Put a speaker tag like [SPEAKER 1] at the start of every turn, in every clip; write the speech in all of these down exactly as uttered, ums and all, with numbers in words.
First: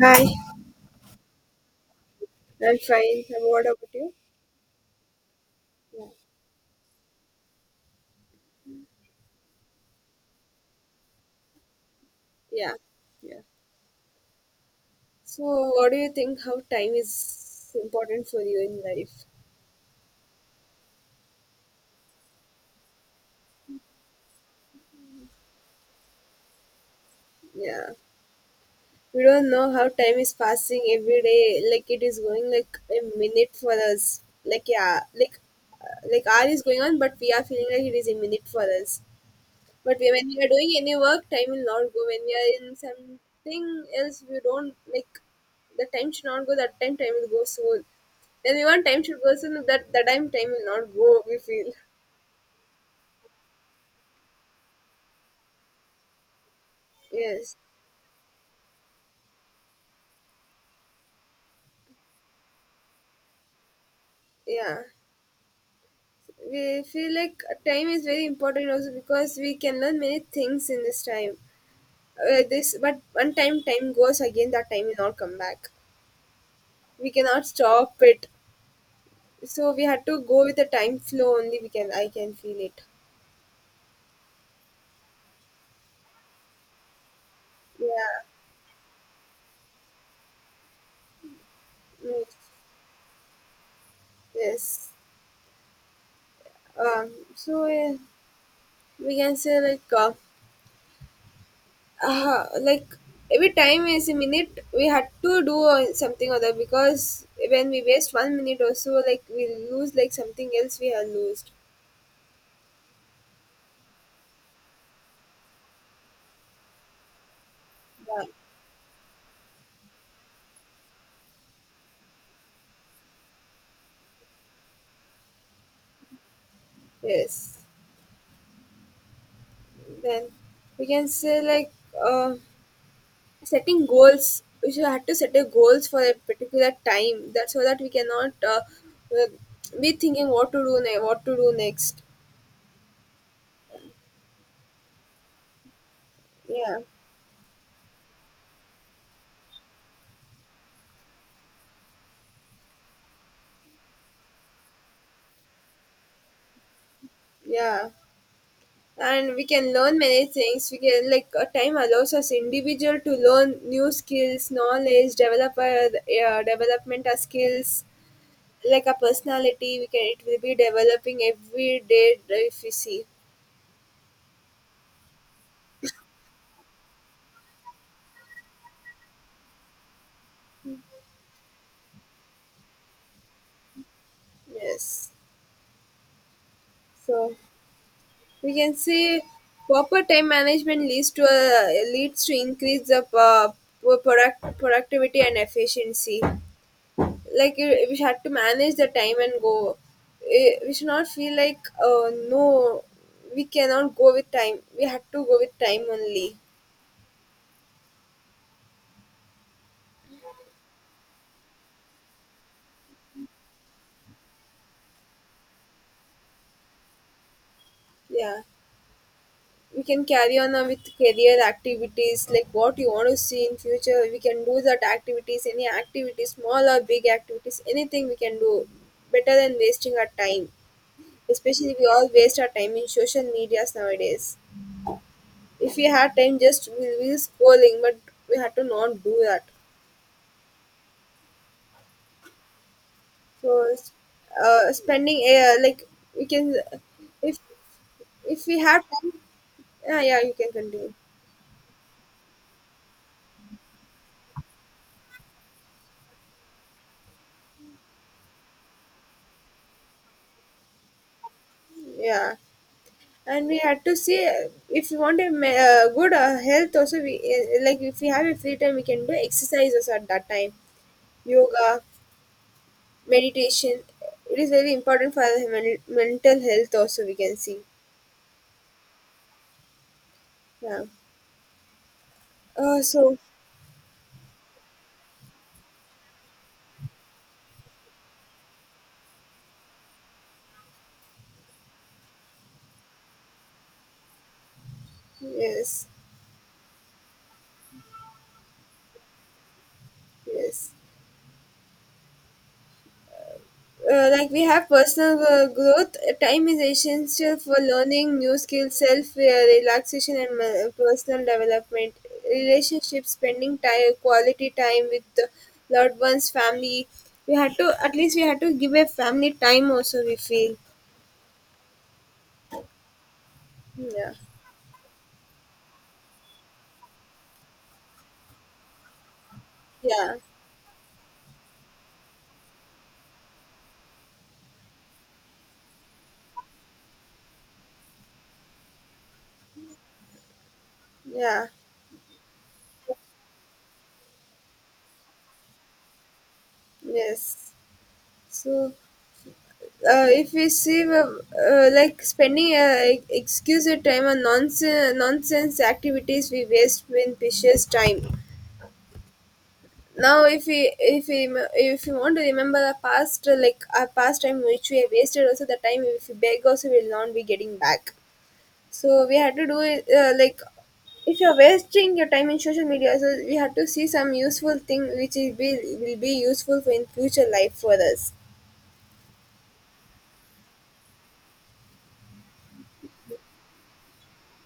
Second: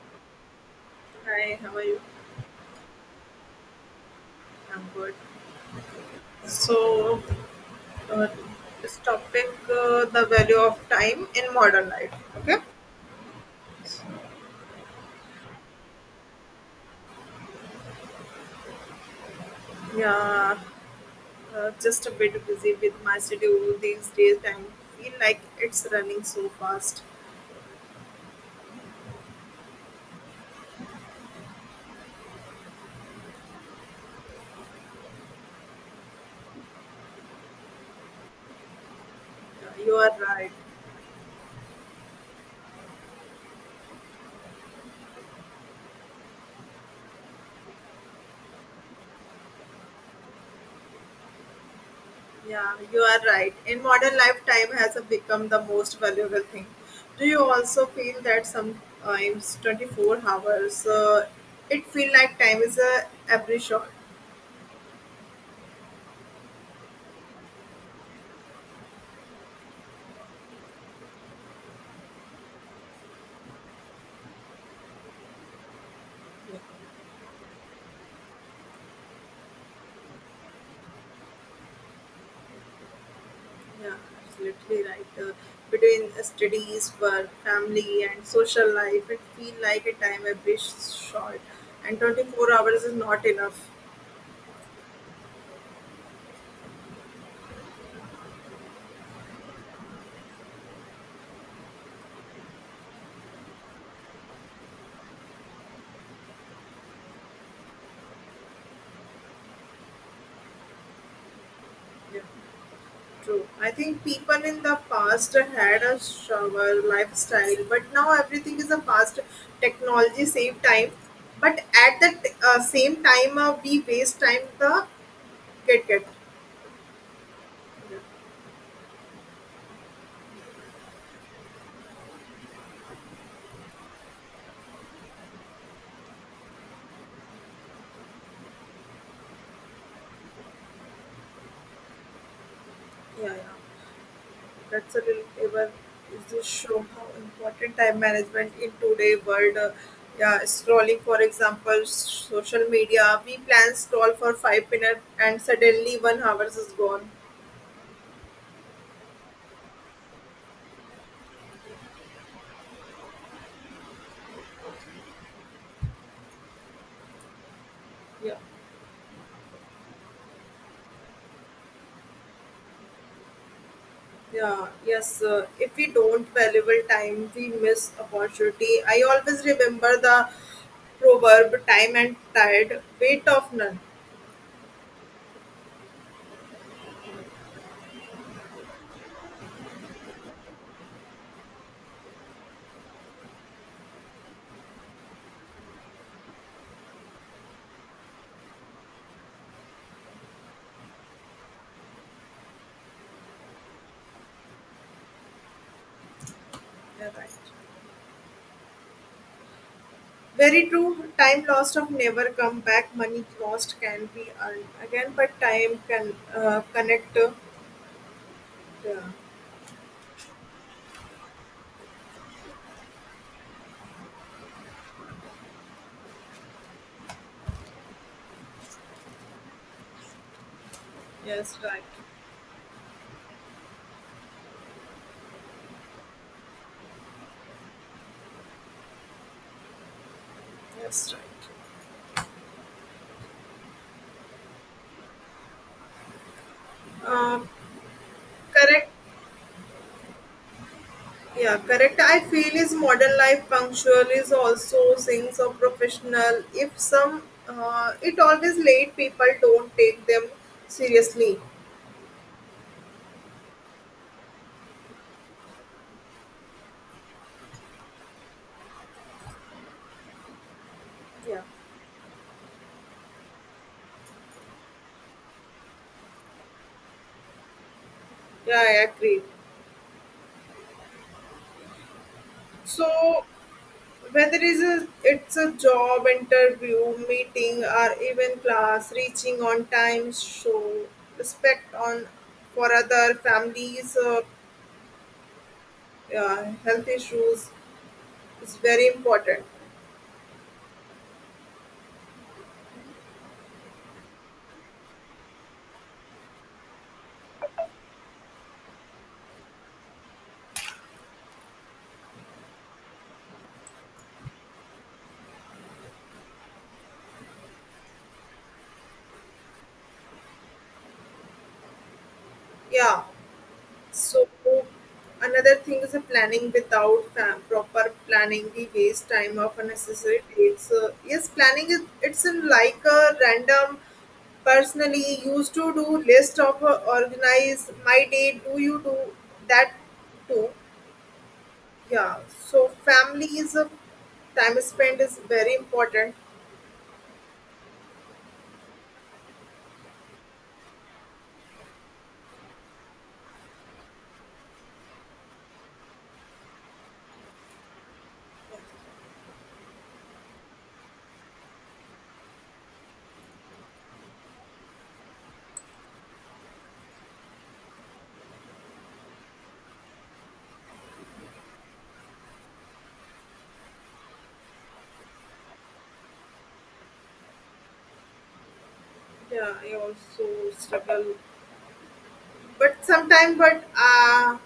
[SPEAKER 1] Hi,
[SPEAKER 2] Hi, how are you?
[SPEAKER 1] I'm fine. And what about you?
[SPEAKER 2] I'm good.
[SPEAKER 1] Yeah.
[SPEAKER 2] So, uh, this topic, uh, the value of time in modern life.
[SPEAKER 1] Yeah, yeah. So, what do you think? How time is important for you in life?
[SPEAKER 2] Yeah, uh, just a bit busy with my schedule these days, and feel like it's running so fast.
[SPEAKER 1] Yeah, we don't know how time is passing every day. Like it is going like a minute for us. Like yeah, like uh, like hour is going on, but we are feeling like it is a minute for us.
[SPEAKER 2] Yeah, you
[SPEAKER 1] But
[SPEAKER 2] are
[SPEAKER 1] we, when we
[SPEAKER 2] right.
[SPEAKER 1] are doing any work, time will not go. When we are in something else, we don't like the time should not go. That time, time will go. So then we want time should go. So no, that that time, time will not go. We feel
[SPEAKER 2] Yeah, you are right. In modern life, time has become the most valuable thing. Do you
[SPEAKER 1] yes,
[SPEAKER 2] also feel that sometimes twenty-four hours, uh, it feel like time is a every shot?
[SPEAKER 1] yeah. We feel like time is very important also because we can learn many things in this time. Uh, this but one time time goes again, that time will not come back. We cannot stop it. So we had to go with the time flow only. We can I can feel it.
[SPEAKER 2] Yeah, absolutely right. Uh, between studies, work, family,
[SPEAKER 1] Yeah.
[SPEAKER 2] and social life, it feel like a time a bit short, and
[SPEAKER 1] Mm.
[SPEAKER 2] twenty-four hours is not enough.
[SPEAKER 1] Yes. Um, so uh, we can say like uh, uh, like every time is a minute we had to do uh, something other because when we waste one minute or so, like we lose like something else we have lost.
[SPEAKER 2] Yeah, true. I think people in the past had a shower lifestyle, but now
[SPEAKER 1] Yeah.
[SPEAKER 2] everything is a fast technology save time. But at the t- uh, same time, uh, we waste time the get get.
[SPEAKER 1] Yes.
[SPEAKER 2] Yeah, yeah,
[SPEAKER 1] Then we can say like uh, setting goals. We should have to set a goals for a particular time that so that we cannot uh, uh, be thinking what to do ne- what to do next.
[SPEAKER 2] yeah. That's a relatable. Is this show
[SPEAKER 1] Yeah.
[SPEAKER 2] how important time management in today world? Uh, yeah, scrolling, for example, s- social media. We plan scroll for five minutes, and suddenly one hours is gone.
[SPEAKER 1] Yeah. And we can learn many things we can like, uh, time allows us individual to learn new skills knowledge develop our uh, development our skills
[SPEAKER 2] Yeah.
[SPEAKER 1] like a personality we can it will be developing every day if you see.
[SPEAKER 2] Yeah, yes. Uh, if we don't valuable time, we miss opportunity. I always remember the proverb: "Time and tide, wait of none."
[SPEAKER 1] Yes, so we can say proper time management leads to a leads to increase of uh, pro- product productivity and efficiency, like eh, we had to manage the time and go. Eh, we should not feel like uh, no, we cannot go with time, we had to go with time only.
[SPEAKER 2] Yeah, right. Very true. Time lost of never come back. Money lost can be earned again, but time can uh, connect. Uh,
[SPEAKER 1] Yeah,
[SPEAKER 2] yeah.
[SPEAKER 1] we can carry on uh, with career activities, like what you want to see in future we can do that activities, any activities small or big activities, anything we can do better than wasting our time,
[SPEAKER 2] Yes,
[SPEAKER 1] especially
[SPEAKER 2] right.
[SPEAKER 1] we all waste our time in social medias nowadays. If we had time just we will be scrolling, but we had to not do that.
[SPEAKER 2] Yes, right.
[SPEAKER 1] So, s- uh, Spending air like, we can, if
[SPEAKER 2] Um,
[SPEAKER 1] if we have
[SPEAKER 2] Correct.
[SPEAKER 1] time, yeah, yeah, you can continue.
[SPEAKER 2] Yeah, correct. I feel is modern life punctual is also things of professional. If some, uh, It always late. People don't take them seriously.
[SPEAKER 1] Yeah, and we had to see uh, if you want a ma- uh, good uh, health. Also, we uh, like if we have a free time, we can do exercises at that time,
[SPEAKER 2] Yeah.
[SPEAKER 1] yoga, meditation. It is very important for our men- mental health. Also, we can see.
[SPEAKER 2] Yeah, I agree.
[SPEAKER 1] Yeah. Uh, so
[SPEAKER 2] So whether is a, it's a job interview, meeting, or even class, reaching on time show respect on for other families, uh,
[SPEAKER 1] yes,
[SPEAKER 2] uh, health issues is very important.
[SPEAKER 1] yes. Uh, like we have personal uh, growth, time is essential for learning new skills, self uh, relaxation and ma- personal development, relationships, spending time, quality time with the loved ones, family. We had to, at least we had to give a family time also, we feel.
[SPEAKER 2] Yeah.
[SPEAKER 1] Yeah,
[SPEAKER 2] So another thing is a planning without fam- proper planning, we waste time of
[SPEAKER 1] yeah,
[SPEAKER 2] unnecessary dates. Uh, yes, planning is it's in like a random. Personally, used to do list of uh, organize my day. Do you do that too?
[SPEAKER 1] yeah,
[SPEAKER 2] Yeah. So family is a time spent is very important.
[SPEAKER 1] yes. So uh, if we see uh, uh, like spending uh, excuse time on nonsense nonsense activities, we waste when precious time. Now if we, if we rem- if you want to remember our past uh, like our past time which we have wasted, also the time if we beg also we will not be getting back. So we had to do it uh, like if you're wasting your time in social media, so we have to see some useful thing which is be, will be useful for in future life for us.
[SPEAKER 2] Yeah, I also struggle, but sometimes, but uh,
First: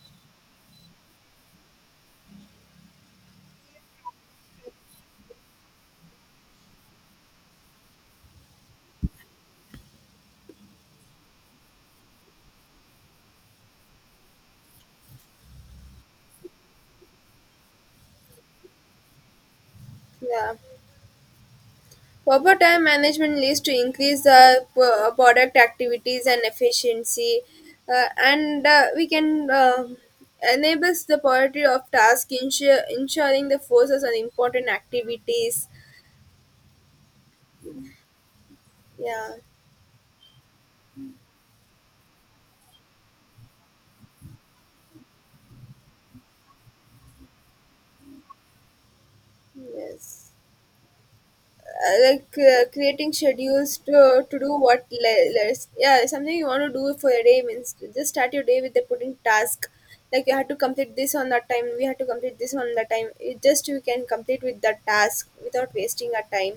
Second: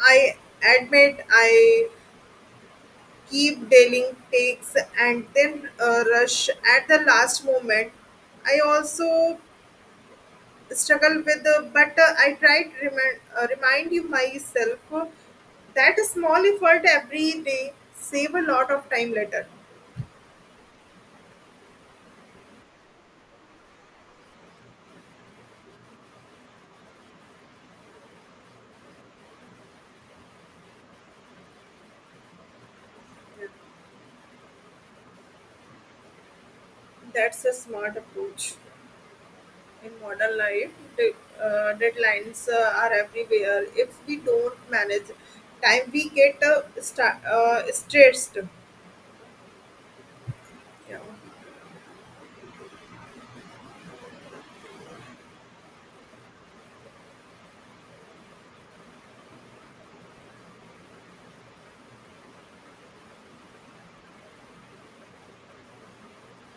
[SPEAKER 2] I admit I keep dealing takes and then uh, rush at the last moment. I also struggle with uh, but uh, I try to remind, uh, remind you myself uh, that a small effort every day save a lot of time later.
[SPEAKER 1] Yeah. Proper time management leads to increase the p- product activities and efficiency, uh, and uh, we can uh, enables the priority of task, ensure, ensuring the forces on important activities.
[SPEAKER 2] That's a smart approach
[SPEAKER 1] Yeah.
[SPEAKER 2] in modern life. de- uh, Deadlines uh, are everywhere. If we don't manage time we get uh, sta- uh, stressed.
[SPEAKER 1] Yes.
[SPEAKER 2] Yeah,
[SPEAKER 1] Uh, like uh, creating schedules to, to do what le- less yeah something you want to do for a day, means just start your day with the putting task, like you have to complete this on that time, we have to complete this on that time, it just you can complete with that task without wasting our time.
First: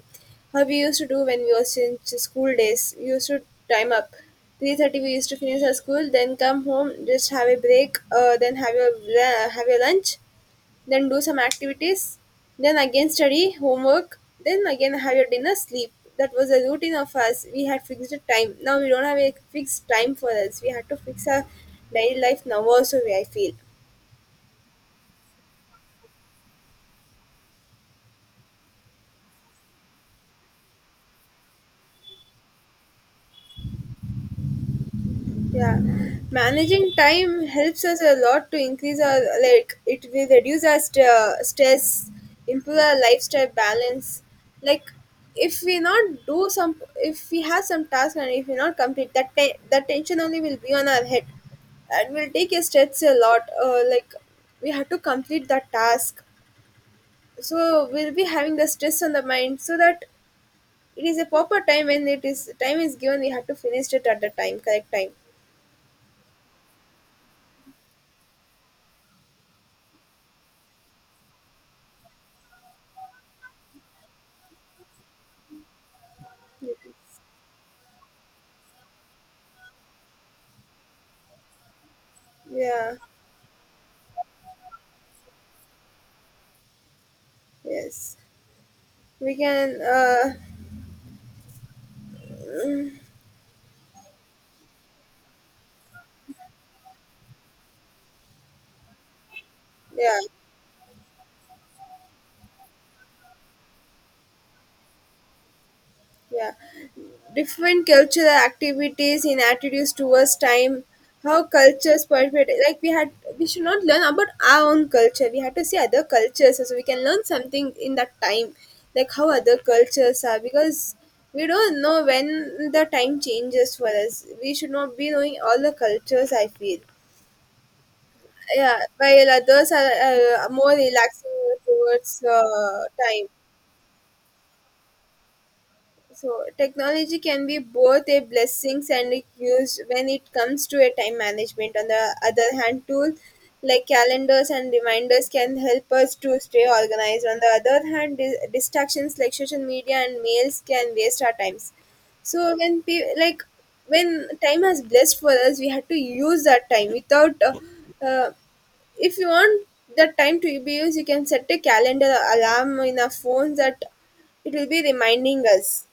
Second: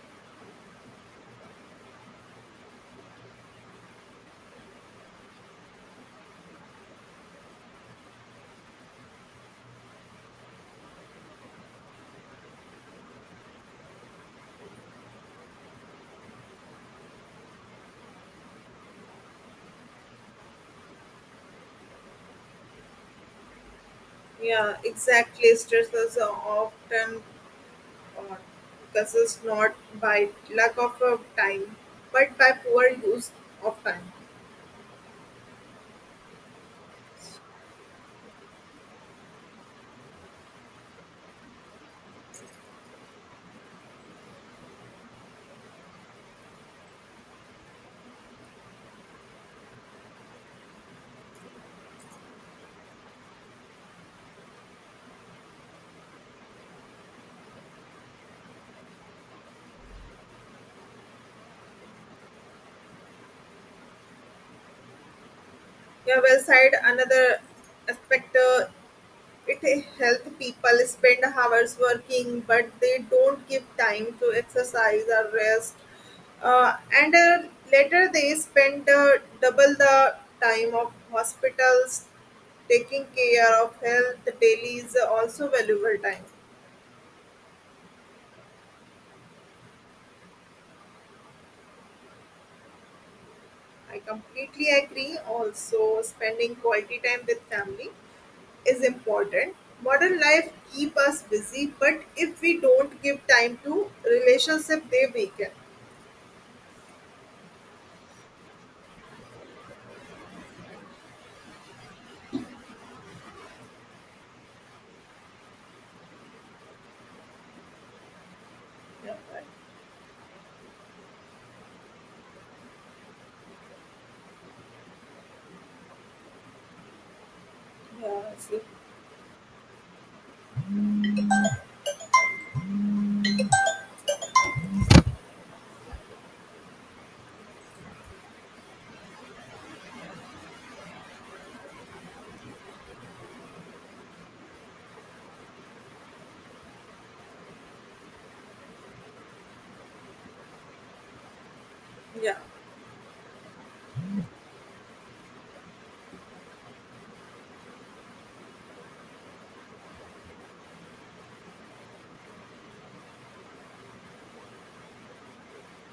[SPEAKER 1] How we used to do, when we was in ch- school days we used to time up, three thirty we used to finish our school, then come home just have a break, uh, then have your la- have your lunch, then do some activities, then again study, homework, then again have your dinner, sleep. That was a routine of us. We had fixed a time. Now we don't have a fixed time for us. We had to fix our daily life now also, I feel.
[SPEAKER 2] yeah, exactly. Stress is often Uh, this is not by lack of uh, time, but by poor use of time.
[SPEAKER 1] Yeah, managing time helps us a lot to increase our, like it will reduce our st- uh, stress, improve our lifestyle balance. Like if we not do some, if we have some task and if we not complete that, te- that tension only will be on our head, and will take a stress a lot. Uh, like we have to complete that task, so we'll be having the stress on the mind. So that it is a proper time when it is time is given, we have to finish it at the time, correct time.
[SPEAKER 2] Yeah, well said. Another aspect, uh, it helps people spend hours working, but they don't give time to exercise or rest. Uh, and uh, Later they spend uh, double the time of hospitals
[SPEAKER 1] Yeah.
[SPEAKER 2] taking care of health daily is also valuable time.
[SPEAKER 1] Yes, we can. Uh,
[SPEAKER 2] I completely agree. Also, spending quality time with family is important.
[SPEAKER 1] yeah,
[SPEAKER 2] Modern life keep us busy, but if we don't give time to relationship, they weaken.
[SPEAKER 1] yeah. Different cultural activities in attitudes towards time, how cultures participate. Like we had, we should not learn about our own culture. We have to see other cultures, so we can learn something in that time,
[SPEAKER 2] Yeah,
[SPEAKER 1] like how
[SPEAKER 2] right.
[SPEAKER 1] other cultures are. Because we don't know when the time changes for us, we should not be knowing all the cultures. I feel.
[SPEAKER 2] Yeah, so,
[SPEAKER 1] Yeah, while others are uh, more relaxing towards uh, time. So technology can be both a blessings and a use when it comes to a time management. On the other hand, tools like calendars and reminders can help us to stay organized. On the other hand, di- distractions like social media and mails can waste our times.
[SPEAKER 2] yeah,
[SPEAKER 1] So when pe- like when time has blessed for us, we had to use that time without. Uh, uh, if you want that time to be used, you can set a calendar alarm in our phones that it will be reminding us.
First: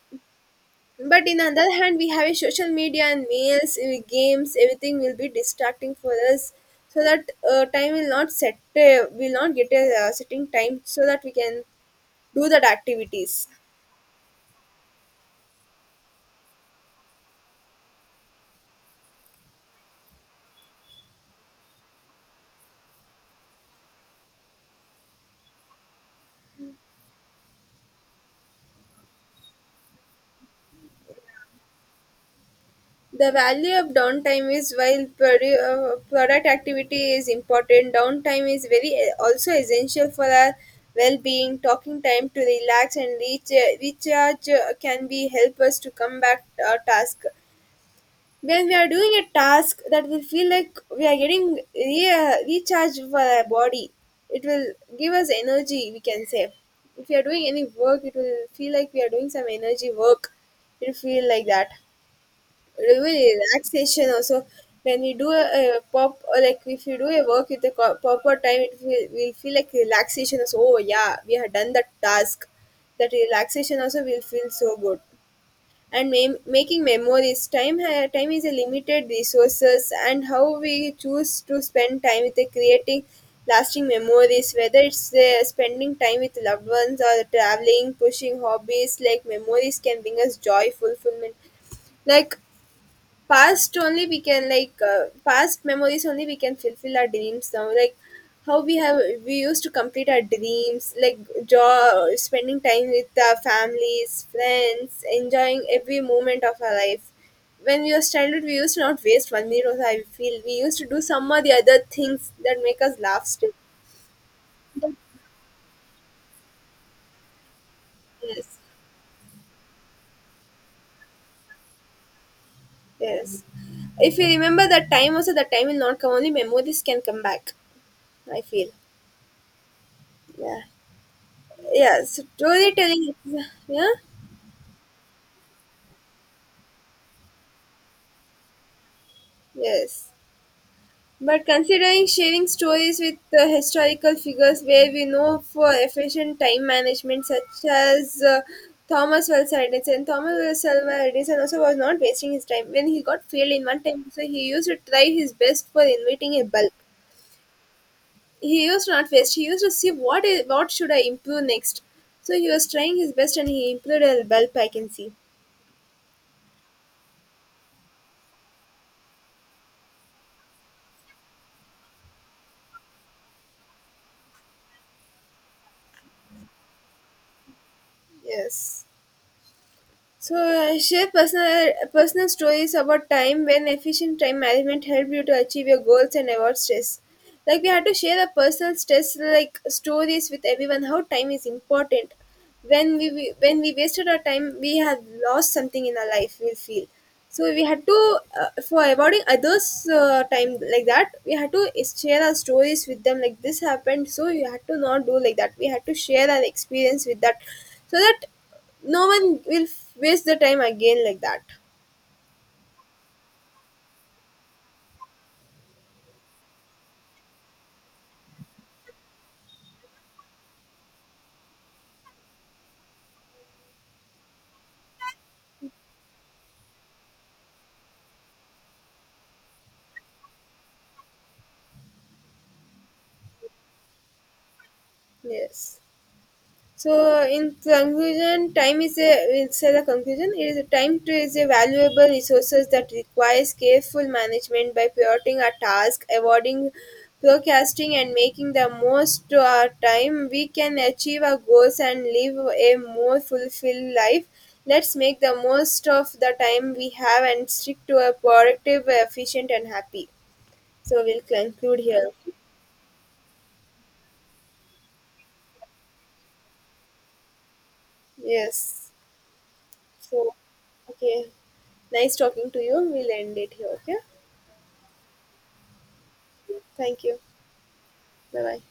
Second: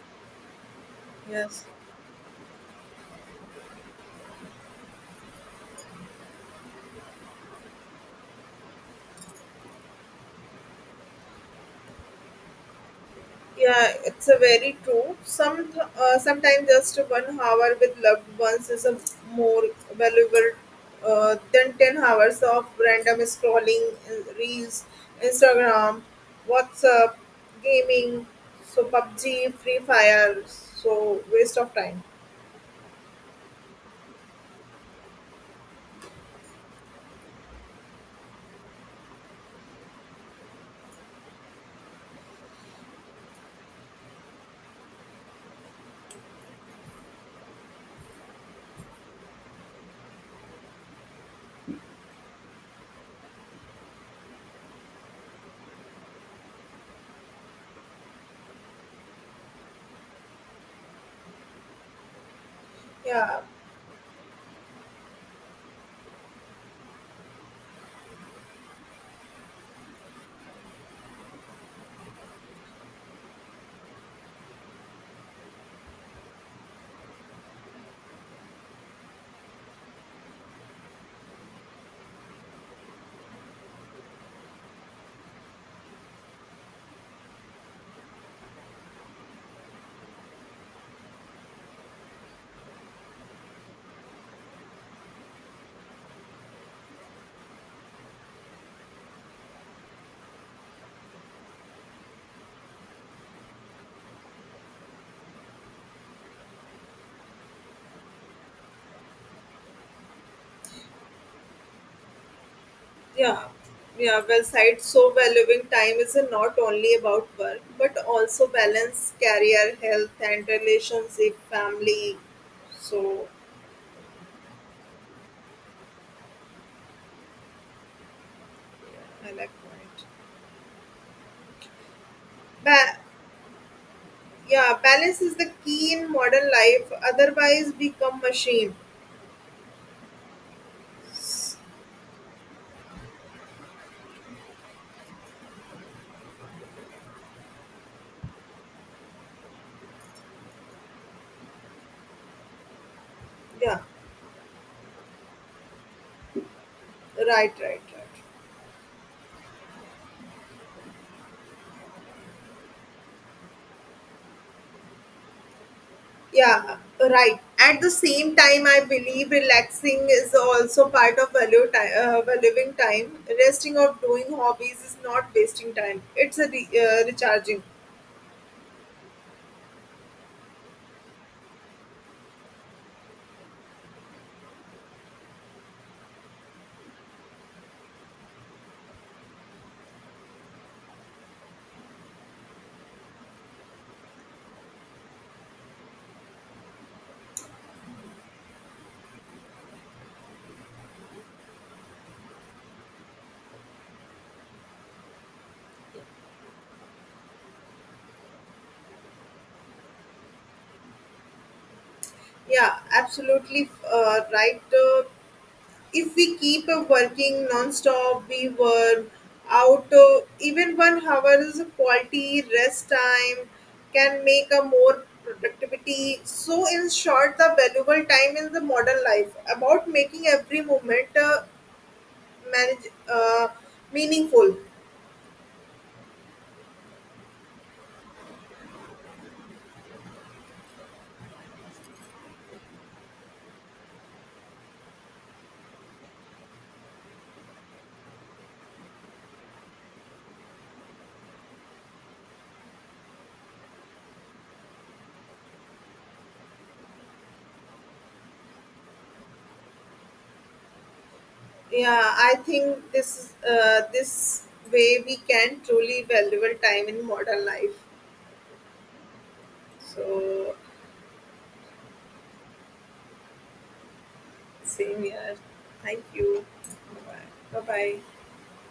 [SPEAKER 1] But in
[SPEAKER 2] yes.
[SPEAKER 1] other hand, we have a social media and mails, uh, games, everything will be distracting for us, so that uh, time will not set, uh, will not get a uh, setting time, so that we can do that activities.
[SPEAKER 2] Yeah, it's a very true. Some uh, sometimes just one hour with loved ones is a more valuable uh, than ten hours of random scrolling, uh, reels, Instagram, WhatsApp, gaming, so PUBG, Free Fire, so waste of time.
[SPEAKER 1] The value of downtime is, while produ- uh, product activity is important, downtime is very eh, also essential for our well-being. Talking time to relax and reach, recharge uh, can be help us to come back to our task. When we are doing a task, that will feel like we are getting re- uh, recharged for our body, it will give us energy we can say. If we are doing any work, it will feel like we are doing some energy work, it will feel like that, even
[SPEAKER 2] Yeah,
[SPEAKER 1] relaxation also. When we do a, a pop or like if you do a work with a co- proper time, it will we feel like relaxation also, oh yeah we have done that task, that relaxation also will feel so good. And ma- making memories, time ha- time is a limited resources, and how we choose to spend time with the creating lasting memories, whether it's uh, spending time with loved ones or traveling, pushing hobbies, like memories can bring us joy, fulfillment, like past only we can like uh, past memories only we can fulfill our dreams now, like how we have, we used to complete our dreams like job, spending time with our families, friends, enjoying every moment of our life. When we was childhood, we used to not waste one minute of, I feel, we used to do some of the other things that make us laugh
[SPEAKER 2] yeah,
[SPEAKER 1] still.
[SPEAKER 2] yeah. Well said. So valuing time is not only about work but also
[SPEAKER 1] Yes,
[SPEAKER 2] balance, career, health, and relationship, family. So
[SPEAKER 1] yes. If you remember that time also, that time will not come, only memories can come back, I feel.
[SPEAKER 2] yeah, I like point.
[SPEAKER 1] Yeah, yes,
[SPEAKER 2] Ba-
[SPEAKER 1] storytelling, yeah.
[SPEAKER 2] yeah, balance is the key in modern life. Otherwise, we become machines.
[SPEAKER 1] Yes, but considering sharing stories with uh, historical figures where we know for efficient time management, such as uh, Thomas Wells Edison, and Thomas Wells Edison also was not wasting his time when he got failed in
[SPEAKER 2] Yeah,
[SPEAKER 1] one time, so he used to try his best for inventing a bulb.
[SPEAKER 2] right, right, right.
[SPEAKER 1] He used to not waste. He used to see what is what should I improve next. So he was trying his best and he improved a bulb, I can see.
[SPEAKER 2] Yeah, right. At the same time, I believe relaxing is also part of value time, uh, valuing time. Resting or doing hobbies is not wasting time. It's a re- uh, recharging.
[SPEAKER 1] Yes. So uh, share personal personal stories about time when efficient time management helped you to achieve your goals and avoid stress. Like we had to share the personal stress like stories with everyone how time is important. When we we- when we wasted our time, we have lost something in our life, we feel. So we had to uh, for avoiding others uh, time like that, we had to share our stories with them like this happened. So you had to not do like that. We had to share our experience with that, so that no one will f- waste the time again like that.
[SPEAKER 2] Yeah, absolutely uh, right. Uh, if we keep uh, working non-stop we were out, uh, even one hour is a quality rest time can make a more productivity. So in short the valuable time in the modern life about making every moment uh, manage uh, meaningful.
[SPEAKER 1] Yes, so in conclusion, time is a, it's a, the conclusion, it is a time to is a valuable resources that requires careful management. By prioritizing our task, avoiding procrastinating and making the most to our time, we can achieve our goals and live a more fulfilled life. Let's make the most of the time we have and stick to a productive, efficient and happy. So we'll conclude
[SPEAKER 2] Yeah,
[SPEAKER 1] here.
[SPEAKER 2] I think this is uh, this way we can truly valuable time in modern life.
[SPEAKER 1] Yes. So,
[SPEAKER 2] So
[SPEAKER 1] okay. Nice talking to you. We'll end it here. Okay.
[SPEAKER 2] same here, thank you,
[SPEAKER 1] Thank you.
[SPEAKER 2] bye bye.
[SPEAKER 1] Bye bye.